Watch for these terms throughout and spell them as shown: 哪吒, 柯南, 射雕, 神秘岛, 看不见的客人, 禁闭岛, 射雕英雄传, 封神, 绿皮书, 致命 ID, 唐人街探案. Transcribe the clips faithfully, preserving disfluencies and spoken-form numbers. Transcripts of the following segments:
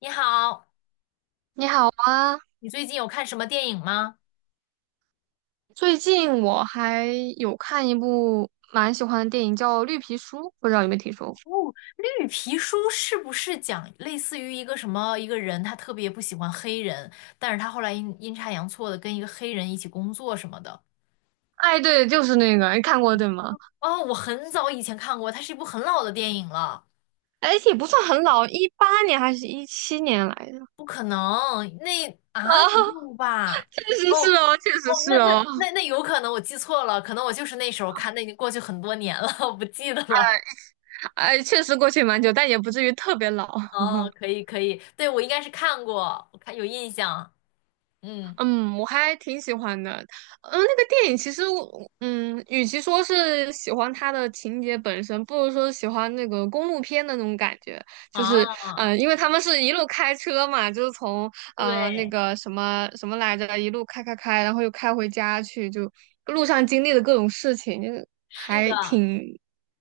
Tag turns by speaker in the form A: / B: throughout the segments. A: 你好，
B: 你好啊，
A: 你最近有看什么电影吗？
B: 最近我还有看一部蛮喜欢的电影，叫《绿皮书》，不知道有没有听说过？
A: 绿皮书是不是讲类似于一个什么一个人，他特别不喜欢黑人，但是他后来阴阴差阳错的跟一个黑人一起工作什么的？
B: 哎，对，就是那个，你看过对吗？
A: 哦，我很早以前看过，它是一部很老的电影了，
B: 哎，也不算很老，一八年还是一七年来的。
A: 不可能，那啊没
B: 啊，
A: 有吧？
B: 确实
A: 哦
B: 是哦，确实
A: 哦，
B: 是
A: 那那
B: 哦。
A: 那那有可能我记错了，可能我就是那时候看，那已经过去很多年了，我不记得了。
B: 哎哎，确实过去蛮久，但也不至于特别老。
A: 哦，可以可以，对，我应该是看过，我看有印象，嗯。
B: 嗯，我还挺喜欢的。嗯，那个电影其实我，嗯，与其说是喜欢它的情节本身，不如说是喜欢那个公路片的那种感觉。就是，
A: 啊，
B: 嗯、因为他们是一路开车嘛，就是从呃那
A: 对，
B: 个什么什么来着，一路开开开，然后又开回家去，就路上经历的各种事情，就是
A: 是
B: 还
A: 的，
B: 挺，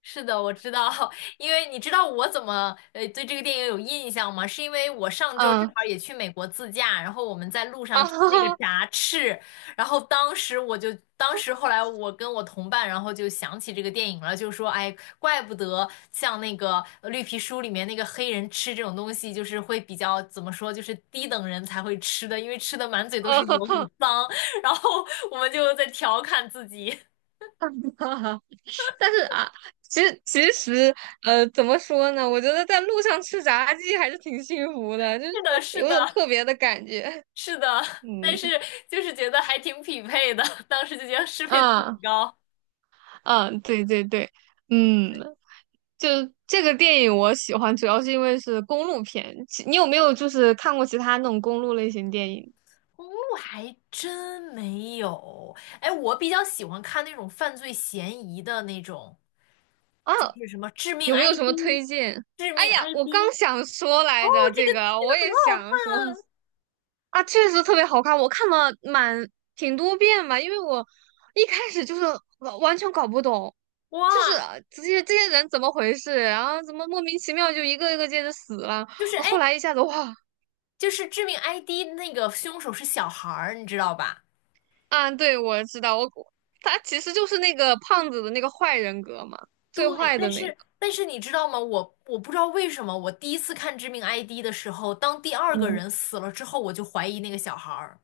A: 是的，我知道，因为你知道我怎么呃对这个电影有印象吗？是因为我上周正
B: 嗯，
A: 好也 去美国自驾，然后我们在路
B: 啊，
A: 上
B: 哈
A: 吃那个
B: 哈，
A: 炸翅，然后当时我就，当时后来我跟我同伴，然后就想起这个电影了，就说，哎，怪不得像那个呃绿皮书里面那个黑人吃这种东西，就是会比较怎么说，就是低等人才会吃的，因为吃的满嘴都是
B: 啊
A: 油，很
B: 哈
A: 脏。然后我们就在调侃自己，
B: 哈。但是啊，其实其实呃，怎么说呢？我觉得在路上吃炸鸡还是挺幸福的，就是
A: 是的，是
B: 有种
A: 的。
B: 特别的感觉。
A: 是的，
B: 嗯，
A: 但是就是觉得还挺匹配的，当时就觉得适配度很
B: 啊
A: 高。
B: 啊，对对对，嗯，就这个电影我喜欢，主要是因为是公路片。其你有没有就是看过其他那种公路类型电影
A: 公路还真没有，哎，我比较喜欢看那种犯罪嫌疑的那种，
B: 啊？
A: 就是什么致命
B: 有没有什么
A: I D、
B: 推荐？
A: 致
B: 哎
A: 命
B: 呀，我刚
A: I D，
B: 想说
A: 哦，
B: 来着，
A: 这个
B: 这个
A: 这个
B: 我
A: 很
B: 也
A: 好看
B: 想说。啊，确实特别好看，我看了蛮挺多遍吧，因为我一开始就是完完全搞不懂，就是
A: 哇，
B: 啊这些这些人怎么回事，然后怎么莫名其妙就一个一个接着死了，
A: 就是哎，
B: 后来一下子哇。
A: 就是致命 I D 那个凶手是小孩儿，你知道吧？
B: 啊，对，我知道，我他其实就是那个胖子的那个坏人格嘛，
A: 对，
B: 最坏
A: 但
B: 的那个。
A: 是但是你知道吗？我我不知道为什么，我第一次看《致命 I D》的时候，当第二个
B: 嗯，
A: 人死了之后，我就怀疑那个小孩儿。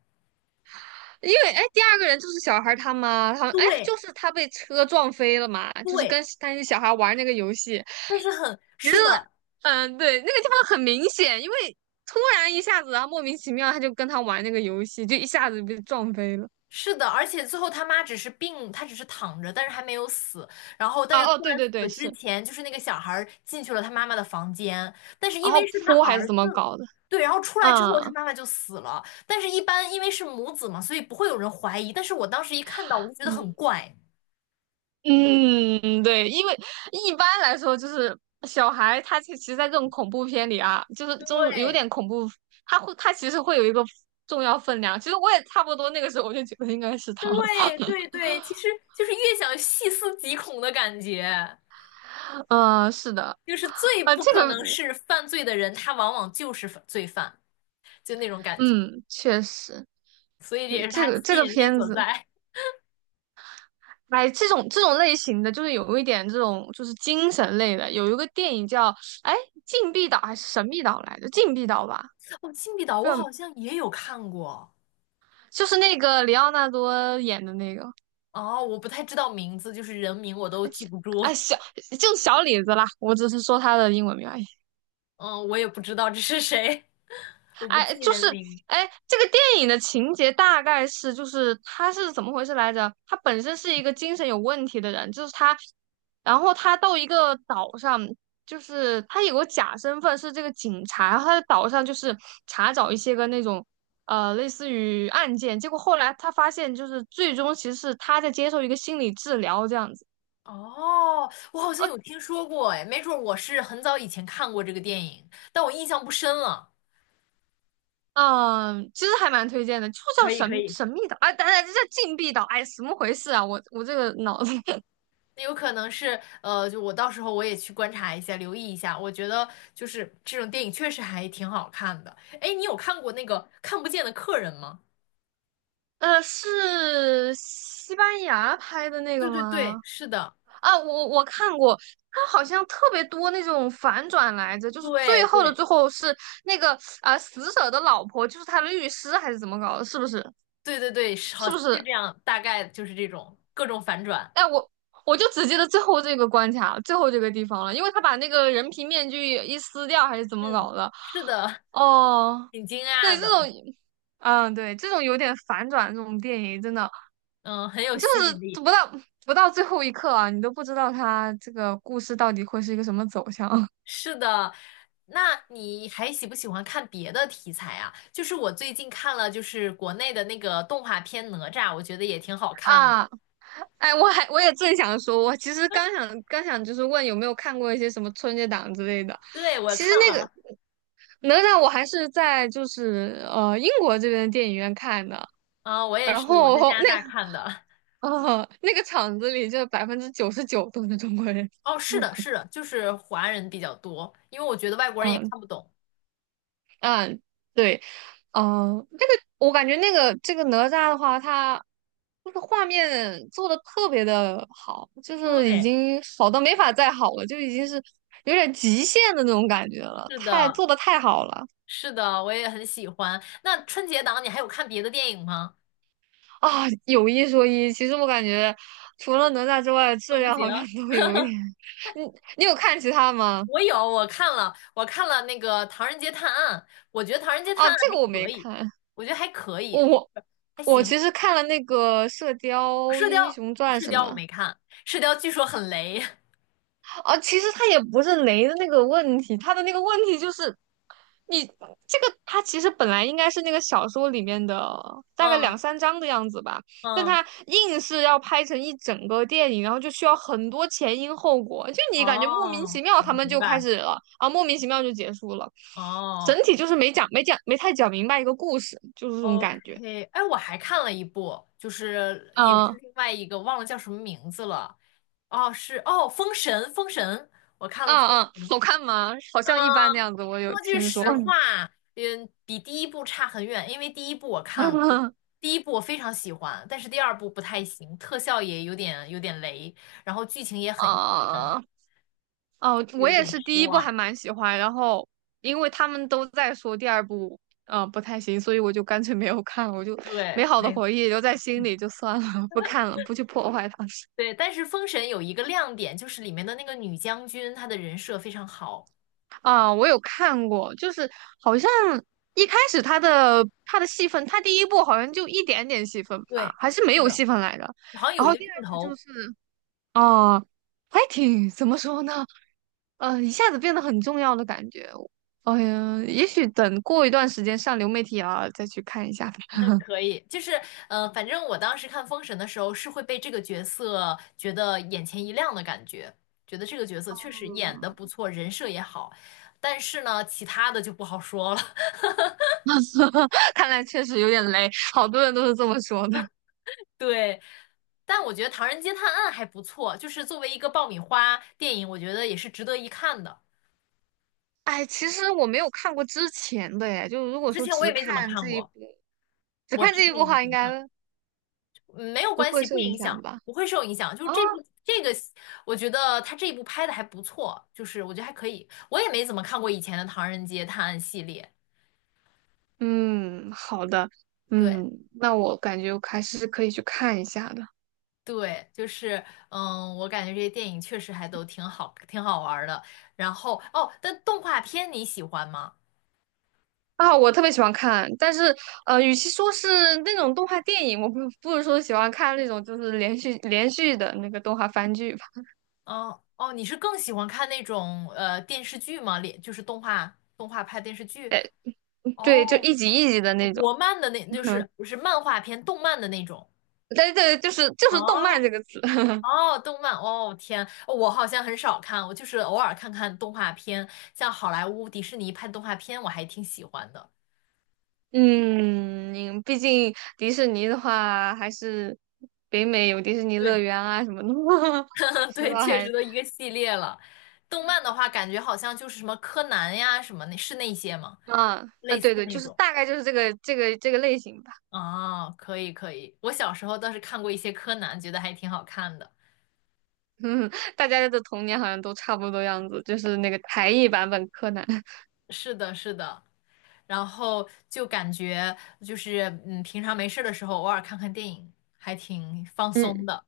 B: 因为哎，第二个人就是小孩他妈，他们哎，
A: 对
B: 就是他被车撞飞了嘛，就是
A: 对，
B: 跟那些小孩玩那个游戏。
A: 但是很，
B: 其实，
A: 是的，
B: 嗯，对，那个地方很明显，因为突然一下子，然后莫名其妙他就跟他玩那个游戏，就一下子被撞飞了。
A: 是的，而且最后他妈只是病，他只是躺着，但是还没有死。然后，但是
B: 啊，
A: 突
B: 哦，对
A: 然
B: 对对，
A: 死之
B: 是，
A: 前，就是那个小孩儿进去了他妈妈的房间，但是
B: 然
A: 因为
B: 后
A: 是他
B: 哭还是
A: 儿
B: 怎么
A: 子，
B: 搞的？
A: 对，然后出来之后他
B: 嗯
A: 妈妈就死了。但是，一般因为是母子嘛，所以不会有人怀疑。但是我当时一看到，我就觉得很
B: 嗯
A: 怪。
B: 嗯，对，因为一般来说就是小孩，他其实，在这种恐怖片里啊，就是这种有
A: 对，
B: 点恐怖，他会他其实会有一个重要分量。其实我也差不多那个时候，我就觉得应该是他了。
A: 对对对，其实就是越想细思极恐的感觉，
B: 嗯，是的。
A: 就是最
B: 啊，
A: 不
B: 这
A: 可能
B: 个，
A: 是犯罪的人，他往往就是犯罪犯，就那种感觉，
B: 嗯，确实，
A: 所以这
B: 对，
A: 也是
B: 这
A: 他
B: 个这
A: 吸
B: 个
A: 引力
B: 片
A: 所
B: 子。
A: 在。
B: 哎，这种这种类型的，就是有一点这种就是精神类的，有一个电影叫哎《禁闭岛》还是《神秘岛》来着，《禁闭岛》吧，
A: 哦，《禁闭岛》
B: 不知
A: 我好
B: 道
A: 像也有看过，
B: 就是那个里奥纳多演的那个，
A: 哦，我不太知道名字，就是人名我都记不住，
B: 哎小就是小李子啦，我只是说他的英文名而已。
A: 嗯，我也不知道这是谁，我不
B: 哎，
A: 记
B: 就是
A: 人名。
B: 哎，这个电影的情节大概是，就是他是怎么回事来着？他本身是一个精神有问题的人，就是他，然后他到一个岛上，就是他有个假身份是这个警察，然后他在岛上就是查找一些个那种呃类似于案件，结果后来他发现，就是最终其实是他在接受一个心理治疗这样子。
A: 哦，我好像
B: 呃
A: 有听说过，哎，没准儿我是很早以前看过这个电影，但我印象不深了。
B: 嗯，其实还蛮推荐的，就叫
A: 可以可
B: 神
A: 以。
B: 神秘岛，哎，等等，这叫禁闭岛，哎，什么回事啊？我我这个脑子
A: 那有可能是，呃，就我到时候我也去观察一下，留意一下。我觉得就是这种电影确实还挺好看的。哎，你有看过那个《看不见的客人》吗？
B: 呃，是西班牙拍的那个
A: 对对对，
B: 吗？
A: 是的，
B: 啊，我我看过，他好像特别多那种反转来着，就是
A: 对
B: 最后的
A: 对
B: 最后是那个啊、死者的老婆就是他的律师还是怎么搞的？是不是？
A: 对对对，是好
B: 是不
A: 像是
B: 是？
A: 这样，大概就是这种各种反转。
B: 哎，我我就只记得最后这个关卡，最后这个地方了，因为他把那个人皮面具一撕掉还是怎么
A: 嗯，
B: 搞的？
A: 是的，
B: 哦，
A: 挺惊
B: 对，
A: 讶
B: 这
A: 的，
B: 种，嗯，对，这种有点反转这种电影真的。
A: 嗯，很有
B: 就
A: 吸引
B: 是
A: 力。
B: 不到不到最后一刻啊，你都不知道他这个故事到底会是一个什么走向。
A: 是的，那你还喜不喜欢看别的题材啊？就是我最近看了，就是国内的那个动画片《哪吒》，我觉得也挺好看的。
B: 啊！哎，我还我也正想说，我其实刚想刚想就是问有没有看过一些什么春节档之类的。
A: 对，我
B: 其实
A: 看
B: 那个
A: 了，
B: 哪吒我还是在就是呃英国这边的电影院看的，
A: 嗯、我也
B: 然
A: 是，我
B: 后
A: 在加拿
B: 那个
A: 大看的。
B: 呃那个场子里就百分之九十九都是中国人。
A: 哦，是
B: 嗯
A: 的，是的，就是华人比较多，因为我觉得外国人也
B: 嗯
A: 看不懂。
B: 嗯，对。哦，这个我感觉那个这个哪吒的话，它就是画面做的特别的好，就是已
A: 对，
B: 经好到没法再好了，就已经是有点极限的那种感觉了，
A: 是
B: 太
A: 的，
B: 做的太好了。
A: 是的，我也很喜欢。那春节档你还有看别的电影吗？
B: 啊！有一说一，其实我感觉除了哪吒之外，质
A: 都不
B: 量
A: 行。
B: 好像都有一点。你你有看其他吗？
A: 我有，我看了，我看了那个《唐人街探案》，我觉得《唐人街探
B: 啊，
A: 案》
B: 这个我
A: 还可
B: 没
A: 以，
B: 看，
A: 我觉得还可
B: 我
A: 以，
B: 我
A: 还
B: 我
A: 行。
B: 其实看了那个《射雕
A: 射雕，
B: 英雄传》
A: 射
B: 什
A: 雕我
B: 么。
A: 没看，射雕据说很雷。
B: 啊，其实他也不是雷的那个问题，他的那个问题就是你这个，他其实本来应该是那个小说里面的大概两
A: 嗯
B: 三章的样子吧，但
A: 嗯，
B: 他硬是要拍成一整个电影，然后就需要很多前因后果，就你感觉莫名其
A: 哦，
B: 妙他们
A: 明
B: 就开
A: 白。
B: 始了啊，莫名其妙就结束了，整
A: 哦，
B: 体就是没讲没讲没太讲明白一个故事，就是这种感觉。
A: OK，哎，我还看了一部，就是也是
B: 啊
A: 另外一个，忘了叫什么名字了。哦，是哦，《封神》，《封神》，我看
B: 啊
A: 了《封
B: 啊，
A: 神》。
B: 好看吗？好像一般那
A: 嗯，
B: 样子，我有
A: 说句
B: 听说。
A: 实话，嗯，比第一部差很远，因为第一部我看了，我 第一部我非常喜欢，但是第二部不太行，特效也有点有点雷，然后剧情也很
B: 啊。哦，我
A: 有
B: 也
A: 点
B: 是
A: 失
B: 第一部还
A: 望。
B: 蛮喜欢，然后因为他们都在说第二部，嗯、不太行，所以我就干脆没有看了。我就
A: 对，
B: 美好的
A: 哎，
B: 回忆留在心里就算了，不看了，不去破坏它。
A: 对，但是《封神》有一个亮点，就是里面的那个女将军，她的人设非常好。
B: 啊，我有看过，就是好像一开始他的他的戏份，他第一部好像就一点点戏份吧，
A: 对，
B: 还是没
A: 是
B: 有
A: 的。
B: 戏份来着，
A: 好像
B: 然
A: 有一
B: 后
A: 个
B: 第
A: 镜
B: 二部就
A: 头
B: 是，啊，还挺怎么说呢？呃，一下子变得很重要的感觉。哎呀，也许等过一段时间上流媒体啊，再去看一下
A: 可以，就是呃，反正我当时看《封神》的时候是会被这个角色觉得眼前一亮的感觉，觉得这个角色确实
B: 嗯，
A: 演的不错，人设也好，但是呢，其他的就不好说了。
B: 看来确实有点雷，好多人都是这么说的。
A: 对，但我觉得《唐人街探案》还不错，就是作为一个爆米花电影，我觉得也是值得一看的。
B: 哎，其实我没有看过之前的耶，就如果
A: 之
B: 说
A: 前我
B: 只
A: 也没怎么
B: 看
A: 看
B: 这一部，
A: 过，
B: 只
A: 我
B: 看
A: 之
B: 这一
A: 前
B: 部
A: 也
B: 的
A: 没
B: 话，
A: 怎
B: 应
A: 么
B: 该
A: 看过嗯没有
B: 不
A: 关
B: 会
A: 系，不
B: 受影
A: 影
B: 响
A: 响，
B: 吧？
A: 不会受影响。就是
B: 啊，
A: 这部这个，我觉得他这一部拍的还不错，就是我觉得还可以。我也没怎么看过以前的《唐人街探案》系列，
B: 嗯，好的，
A: 对
B: 嗯，那我感觉我还是可以去看一下的。
A: 对，就是嗯，我感觉这些电影确实还都挺好，挺好玩儿的。然后哦，但动画片你喜欢吗？
B: 啊，我特别喜欢看，但是呃，与其说是那种动画电影，我不不如说喜欢看那种就是连续连续的那个动画番剧吧。
A: 嗯哦，你是更喜欢看那种呃电视剧吗？连就是动画动画拍电视剧
B: 哎，对，就
A: 哦，
B: 一集一集的那种。
A: 国漫的那就
B: 嗯，
A: 是不是漫画片，动漫的那种。
B: 对对，就是就
A: 哦
B: 是动漫这个词。
A: 哦，动漫哦，天，哦我好像很少看，我就是偶尔看看动画片，像好莱坞、迪士尼拍动画片，我还挺喜欢的。
B: 嗯，毕竟迪士尼的话，还是北美有迪士尼乐
A: 对，
B: 园啊什么的。说
A: 对，
B: 到
A: 确实
B: 还
A: 都一个系列了。动漫的话，感觉好像就是什么柯南呀，什么那是那些吗？
B: 啊啊，
A: 类似
B: 对对，
A: 那
B: 就是
A: 种。
B: 大概就是这个这个这个类型吧。
A: 啊，可以可以，我小时候倒是看过一些柯南，觉得还挺好看的。
B: 嗯，大家的童年好像都差不多样子，就是那个台译版本柯南。
A: 是的，是的。然后就感觉就是，嗯，平常没事儿的时候，偶尔看看电影，还挺放松
B: 嗯
A: 的。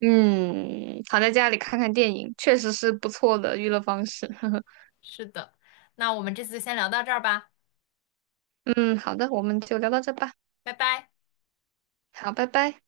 B: 嗯，躺在家里看看电影，确实是不错的娱乐方式。
A: 是的，那我们这次先聊到这儿吧，
B: 嗯，好的，我们就聊到这吧。
A: 拜拜。
B: 好，拜拜。